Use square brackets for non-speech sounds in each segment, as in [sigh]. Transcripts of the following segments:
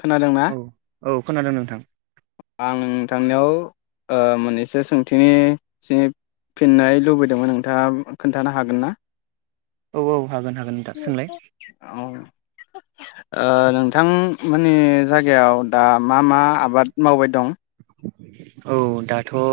खोनादों ना औ औ खोनादों नोंथां आं नोंथांनियाव ओ मोननैसो सोंथिनि सि फिननाय लुबैदोंमोन नोंथाङा खोन्थानो हागोन ना औ औ हागोन हागोन नोंथां सोंलाय औ ओ नोंथां माने जायगायाव दा मा मा आबाद मावबाय दं औ दाथ ओ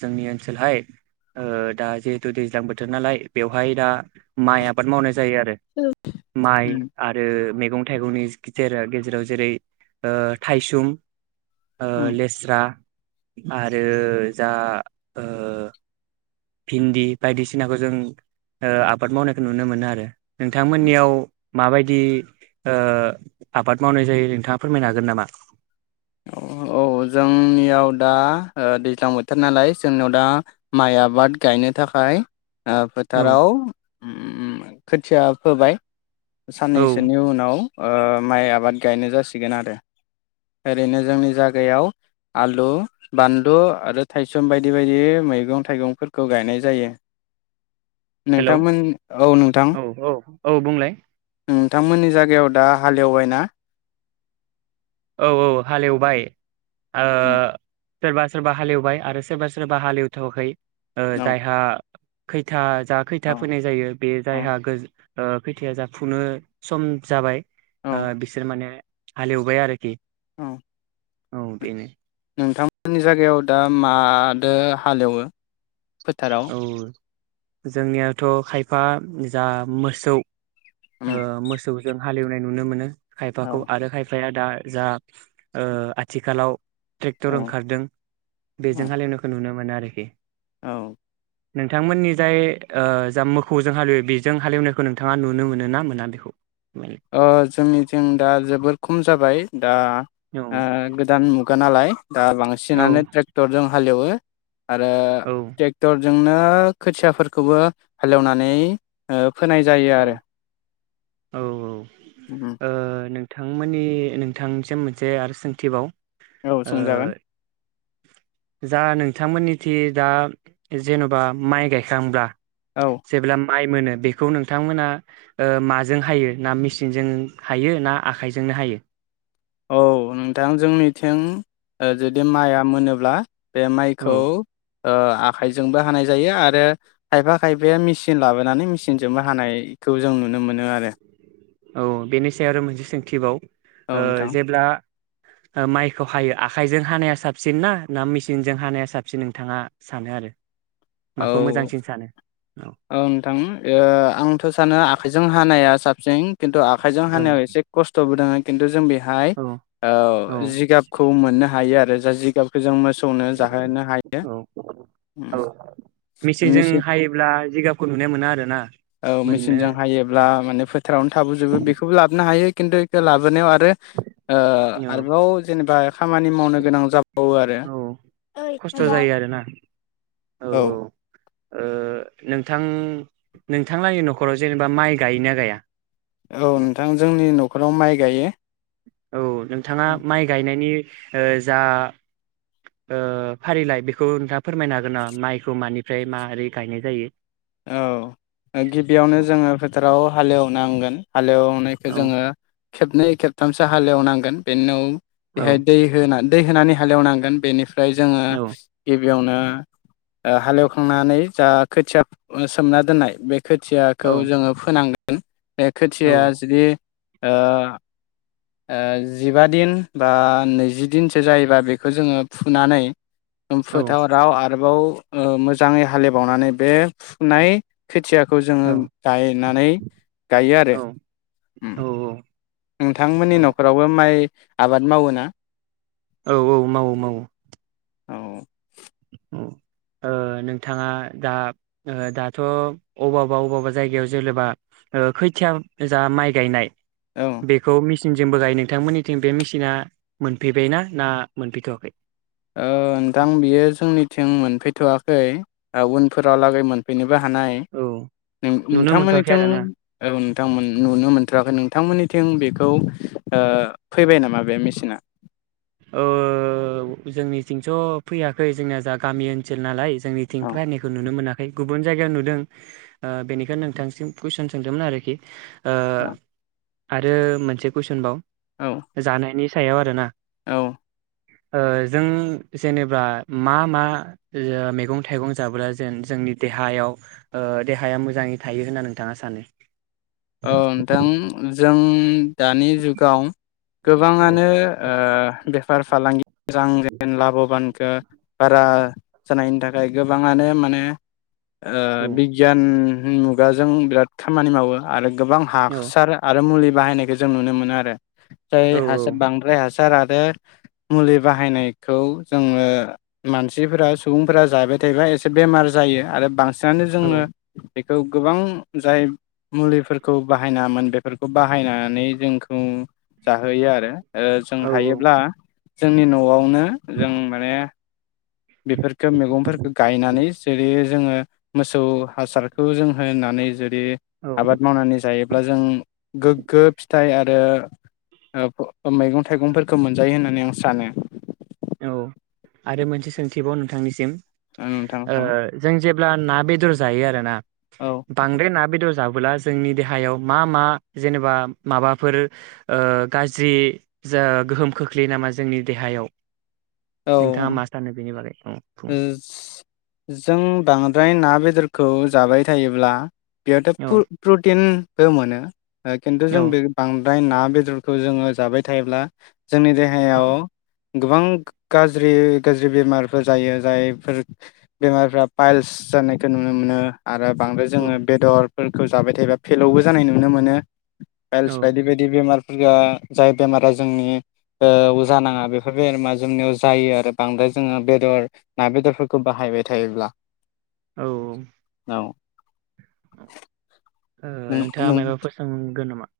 जोंनि ओनसोलहाय दा जिहेथु दैज्लां बोथोर नालाय बेवहाय दा माइ आबाद मावनाय जायो आरो माइ उम आरो मैगं मैगं थाइगंनि गे गेजेराव जेरै थाइसुम ओ उम लेस्रा आरो जा ओ भिन्दि बायदिसिनाखौ जों ओ आबाद मावनायखौ नुनो मोनो आरो नोंथांमोननियाव माबायदि ओ आबाद मावनाय जायो नोंथाङा फोरमायनो हागोन नामा औ जोंनियाव दा दैज्लां बोथोर नालाय जोंनियाव दा माइ आबाद गायनो थाखाय ओ औ फोथाराव उम खोथिया फोबाय औ साननैसोनि उनाव ओ माइ आबाद गायनो जासिगोन आरो ओरैनो जोंनि जायगायाव आलु बानलु आरो थायसुम बायदि बायदि मैगं थाइगंफोरखौ गायनाय जायो हेलौ नोंथांमोन औ नोंथां औ औ बुंलाय नोंथांमोननि जायगायाव दा हालेवबाय ना औ औ हालेवबाय ओ सोरबा सोरबा हालेवबाय आरो सोरबा सोरबा हालेवथवाखै ओ औ जायहा खैथा जा खैथा औ फैनाय जायो बे औ जायहा गो खैथाया जाफुनो सम जाबाय ओ बिसोर माने हालेवबाय आरो खि औ औ बेनो नोंथांमोननि जायगायाव दा मादो हालेवो फोथाराव औ जोंनियावथ' खायफा जा मोसौ उम ओ मोसौ जों हालेवनाय नुनो मोनो औ खायफाखौ आरो खायफाया दा जा ओ आथिखालाव ट्रेक्टर औ ओंखारदों औ बेजों हालेवनायखौ नुनो मोनो आरोखि औ नोंथांमोननि जाय औ जा मोखौजों हालेवो बेजों हालेवनायखौ नोंथाङा नुनो मोनो ना मोना बेखौ अ जोंनिथिं दा जोबोर खम जाबाय दा औ आ गोदान मुगा नालाय दा औ बांसिनानो ट्रेक्टर जों हालेवो आरो ट्रेक्टर जोंनो खोथियाफोरखौबो हालेवनानै ओ फोनाय जायो औ आरो औ औ ओ नों नोंथांमोननि नोंथांनिसिम मोनसे आरो सोंथिबाव औ ओ सोंजागोन जा नोंथांमोननिथि दा जेन'बा माइ गायखांब्ला औ जेब्ला माइ मोनो बेखौ नोंथांमोना ओ माजों हायो ना मेचनजों हायो ना आखाइजोंनो हायो औ नोंथां जोंनिथिं ओ जुदि माइआ मोनोब्ला बेे औ माइखौ ओ आखाइजोंबो हानाय जायो आरो खायफा खायफाया मेचिन लाबोनानै मेचिनजोंबो हानायखौ जों नुनो मोनो आरो औ बेनि सायाव आरो मोनसे सोंथि बाव औ ओ नोंथां जेब्ला ओ माइखौ हायो आखाइजों हानाया साबसिन ना ना मेचिनजों हानाया साबसिन नोंथाङा सानो आरो माखौ औ मोजांसिन सानो औ नोंथां ओ आंथ' सानो आखाइजों हानाया साबसिन खिन्थु आखाइजों औ हानायाव एसे खस्थ'बो दोंङो खिन्थु जों बे हाय औ औ जिगाबखौ मोननो हायो आरो जा जिगाबखौ जों मोसौ नो जाहोनो हायो औ उम औ मेचिनजों मेसि हायोब्ला जिगाबखौ नुनाय मोना आरोना औ मोननो मेचिनजों हायोब्ला माने फोथारावनो थाबोजोबो बेखौबो लाबोनो हायो खिन्थु इखो लाबोनायाव औ आरोबाव जेनेबा खामानि मावनो गोनां जाबावो आरो औ खस्थ' जायो आरोना औ औ ओ नोंथां नोंथांलानि नखराव जेनेबा माइ गायो ना गाया औ नोंथां जोंनि न खराव माइ गायो औ नोंथाङा माइ गायनायनि ओ जा ओ फारिलाइ बेखौ नोंथाङा फोरमायनो हागोन नामा माइखौ मानिफ्राय माबोरै गायनाय जायो औ गिबियावनो जोङो फोथाराव हालेवनांगोन हालेवनायखौ औ जोङो खेबनै खेबथामसो हालेवनांगोन बेनि उनाव औ बेहाय दै होनानै दै होनानै हालेव नांगोन बेनिफ्राय औ ओमफ्राय जोङो बेयावनो हालेवखांनानै जा खोथिया सोमना दोननाय बे औ खोथियाखौ जोङो फोनांगोन गोन बे औ खोथिया जुदि ओ जिबा दिन बा नैजि दिनसो जायोबा बेखौ जोङो फुनानै उम औ फोथाराव आरोबाव मोजाङै हालेबावनानै बे फुनाय खोथिया खौ जोङो गायनानै गायो औ आरो नोंथांमोननि औ नखरावबो माइ आबाद मावो ना औ औ मावो मावो औ ओ नोंथाङा दा दाथ अबावबा अबावबा जायगायाव जेनेबा खोथिया जा माइ गायनाय औ बेखौ मि मेचिनजोंबो गायो नोंथांमोननिथिं बे मेसिना मोनफैबाय ना मोनफैथवाखै ओ नोंथां बियो जोंनिथिं मोनफैथवाखै उनफोरावलागै मोनफैनो हानाय औ नों नुनो मोनथ'वाखै नोंथांमोनथिं आरो ना ओ नोंथां नुनो मोनथयाखै नोंथांमोननिथिं बेखौ फैबाय नामा बे मेसिना औ जोंनिथिंथ फैयाखै जोंनिया जा गामि ओनसोल नालाय जोंनिथिं औ फायनायखौ नुनो मोना खै गुबुन जायगायाव नुदों बेनिखायनो ओ नोंथांनिसिम कुइसन सोंदोंमोन आरोखि ओ औ आरो मोनसे कुइसनबाव जानायनि सायाव आरो ना औ ओ जों जेनेबा मा मा मैगं थाइगं जाब्ला जोन जोंनि देहायाव देहाया मोजाङै थायो होनना नोंथाङा सानो औ नोंथां जों दानि जुगाव औ गोबाङानो ओ बेफार फालांगि मोजां लाबोबानोखो बारा जानायनि थाखाय गोबाङानो माने ओ औ बिगियान मुगाजों बिराद खामानि मावो आरो गोबां औ हासार आरो मुलि बाहायनायखौ जों नुनो मोनो आरो बां औ हासार बांद्राय हास सार आरो मुलि बाहायनायखौ जोङो मानसिफोरा सुबुंफोरा जाबाय थायोबा एसे बेमार जायो आरो बांसिन दानो जोङो औ बेखौ गोबां जाय मुलिफोरखौ बाहायनामोन बेफोरखौ बाहायनानै जोंखौ जाहोयो आरो ओ जों औ हायोब्ला जोंनि नआव नो जों माने बेफोरखो मैगंफोरखो गायनानै जेरै जोङो मोसौ हासारखौ जों होननानै बे औ आबाद मावनानै जायो अब्ला जों गोग्गो फिथाइ आरो ओ ओ मैगं थाइगंफोरखौ मोनजायो होननानै आं सानो औ आरो मोनसे सोंथिबाव नोंथांनिसिम नोंथां ओ जों जे ब्ला ना बेदर जायो आरो ना औ बांद्राय ना‌ बेदर जाबोलासो जोंनि देहायाव मा मा जेनेबा माबाफोर ओ गाज्रि गोहोम खोख्लैयो नामा जोंनि देहायाव नोंथाङा औ मा सानो बेनि बागै औ बुंलाय जों बांद्राय ना बेदरखौ खौ जाबाय थायोब्ला बेयावाथ औ प्र प्रटिन बो मोनो ओ खिन्थु औ जों बे ओमफ्राय ना बेदरखौ जोङो जाबाय थायोब्ला जोंनि औ देहायाव गोबां गाज्रि गाज्रि बेमारफोर जायो जायफोर बेमारफ्रा पाइल्स जानायखौ नुनो मोनो आरो बांद्राय जोङो औ बेदर फोरखौ जाबाय थायोबा फिलौबो जानाय नुनो मोनो फइलस औ बायदि बायदि बे जाय बेमारा जोंनि जानाङा बेफोर बेरामा जोंनियाव जायो आरो बांद्राय जोङो बे बेदर ना बेदरफोरखौ बाहायबाय थायोब्ला औ औ ओ नों नोंथाङा नों मायबाफोर सोंगोन नामा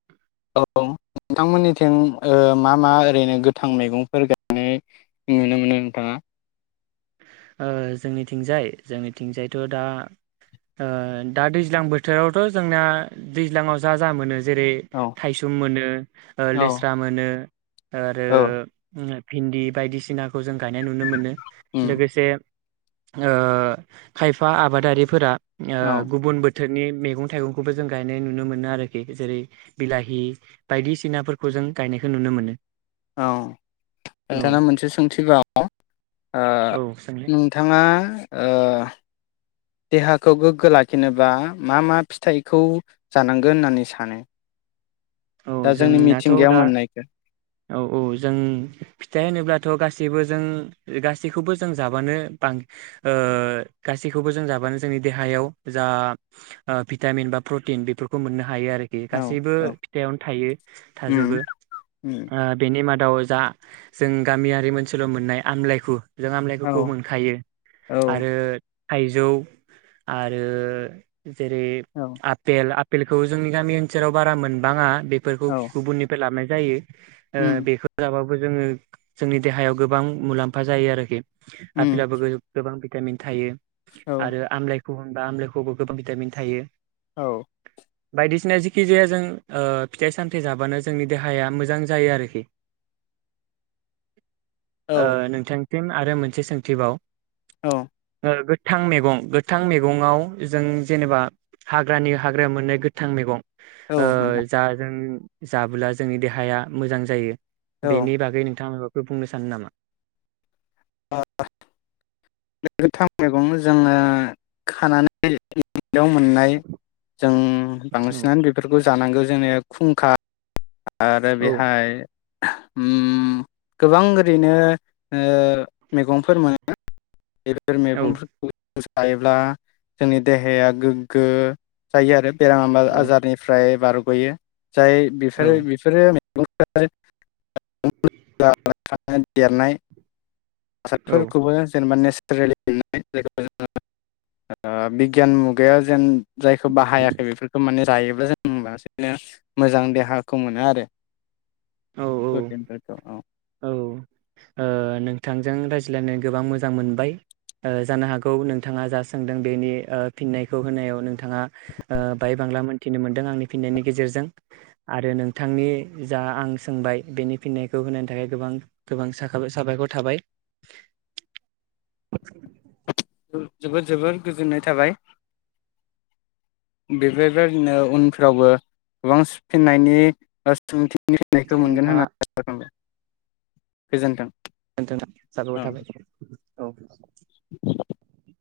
औ नोंथांमोननिथिं ओ मा मा ओरैनो गोथां मैगंफोर गायनाय नुनो मोनो नोंथाङा ओ जोंनिथिंजाय जोंनिथिंजायथ' दा ओ दा दैज्लां बोथोरावथ' जोंना दैज्लाङाव जा जा मोनो जेरै औ थायसुम मोनो ओ औ लेस्रा मोनो आरो औ भिन्दि बायदिसिनाखौ जों गायनाय नुनो मोनो उम आ खायफा आबादारिफोरा ओ औ गुबुन बो थोरनि मैगं थाइगंखौबो जों गायनाय नुनो मोनो आरोखि जेरै बिलाहि बायदिसिनाफोरखौ जों गायनायखौ नुनो मोनो औ औ नोंथाङा मोनसे सोंथिबाव आ औ सोंलाय नोंथाङा ओ देहाखौ गोग्गो लाखिनोबा मा मा फिथाइखौ जानांगोन होननानै सानो औ दा जोंनि जोंनाथ' मिथिंगायाव दा मोननायखौ औ औ जों फिथाइ होनोब्लाथ' गासै गासैबो जों गासैखौबो जों जाबानो बां ओ गासैखौबो जों जाबानो जोंनि देहायाव जा आ भिटामिन बा प्रटिन बेफोरखौ मोननो हायो आरोखि औ गासैबो औ फिथाइयावनो थायो थाजोबो उम उम ओ बेनि मा दाव जा जों गामियारि ओनसोलाव मोननाय आमलायखौ जों औ आमलायफोरखौ मोनखायो औ आरो थाइजौ आरो जेरै औ आपेल आपेलखौ जोंनि गामि ओनसोलाव बारा मोन बाङा बेफोरखौ औ गुबुननिफ्राय लाबोनाय जायो ओ उम बेखौ जाबा बो जोङो जोंनि देहायाव गोबां मुलाम्फा जायो आरोखि उम आपेलाबो गोबां भिटामिन थायो औ आरो आमलाय गुबुनबा आमलायखौबो गोबां भिटामिन थायो औ बायदिसिना जेखि जाया जों ओ फिथाइ सामथाइ जाबानो जोंनि देहाया मोजां जायो आरोखि ओ औ नोंथां फिन आरो मोनसे सोंथिबाव औ ओ गोथां मैगं गोथां मैगाव जों जेनेबा हाग्रानि हाग्रायाव मोननाय गोथां मैगं औ ओ नोंथां जा जों जाबोला जोंनि देहाया मोजां जायो बेनि बागै नोंथांमोना फोर बुंनो सानो नामा गोथां मैगं जोङो खानानै मोननाय जों औ बांसिनानो बेफोरखौ जानांगौ जोंनि खुंखा आरो औ बेहाय उम गोबां ओरैनो मैगंफोर मोनो बेफोर औ मेगंफोरखौबो जायोब्ला जोंनि देहाया गोग्गो जायो आरो बेराम औ आजारनिफ्राय बारगयो जाय औ बिफोरो बेफोरो देरनाय हासारफोरखौबो जेनेबा ओ बिगियान मुगायाव जेन जायखौ बाहायाखै बेफोरखौ माने जायोब्ला जों बांसि मोजां देहाखौ मोनो आरो औ प्रतिन औ औ ओ नोंथांजों रायज्लायनो गोबां मोजां मोनबाय जानो हागौ नोंथाङा जा सोंदों बेनि ओ फिननायखौ होनायाव नोंथाङा बाहाय बांला मोनथिनो मोनदों आंनि फिननायनि गेजेरजों आरो नोंथांनि जा आं सोंबाय बेनि फिननायखौ होनायनि थाखाय गोबां गोबां साखाय साबायखर थाबाय [inaudible] जोबोद जोबोर गोजोननाय थाबाय बेफोरबायादनो उनफ्रावबो गोबां सोंनायनि सोंथि नि फिननायखौ मोनगोन नोंथाङा होननानै आसा खालामबाय गोजोन्थों दोनथनोसै औ साबायखर थाबाय औ [inaudible]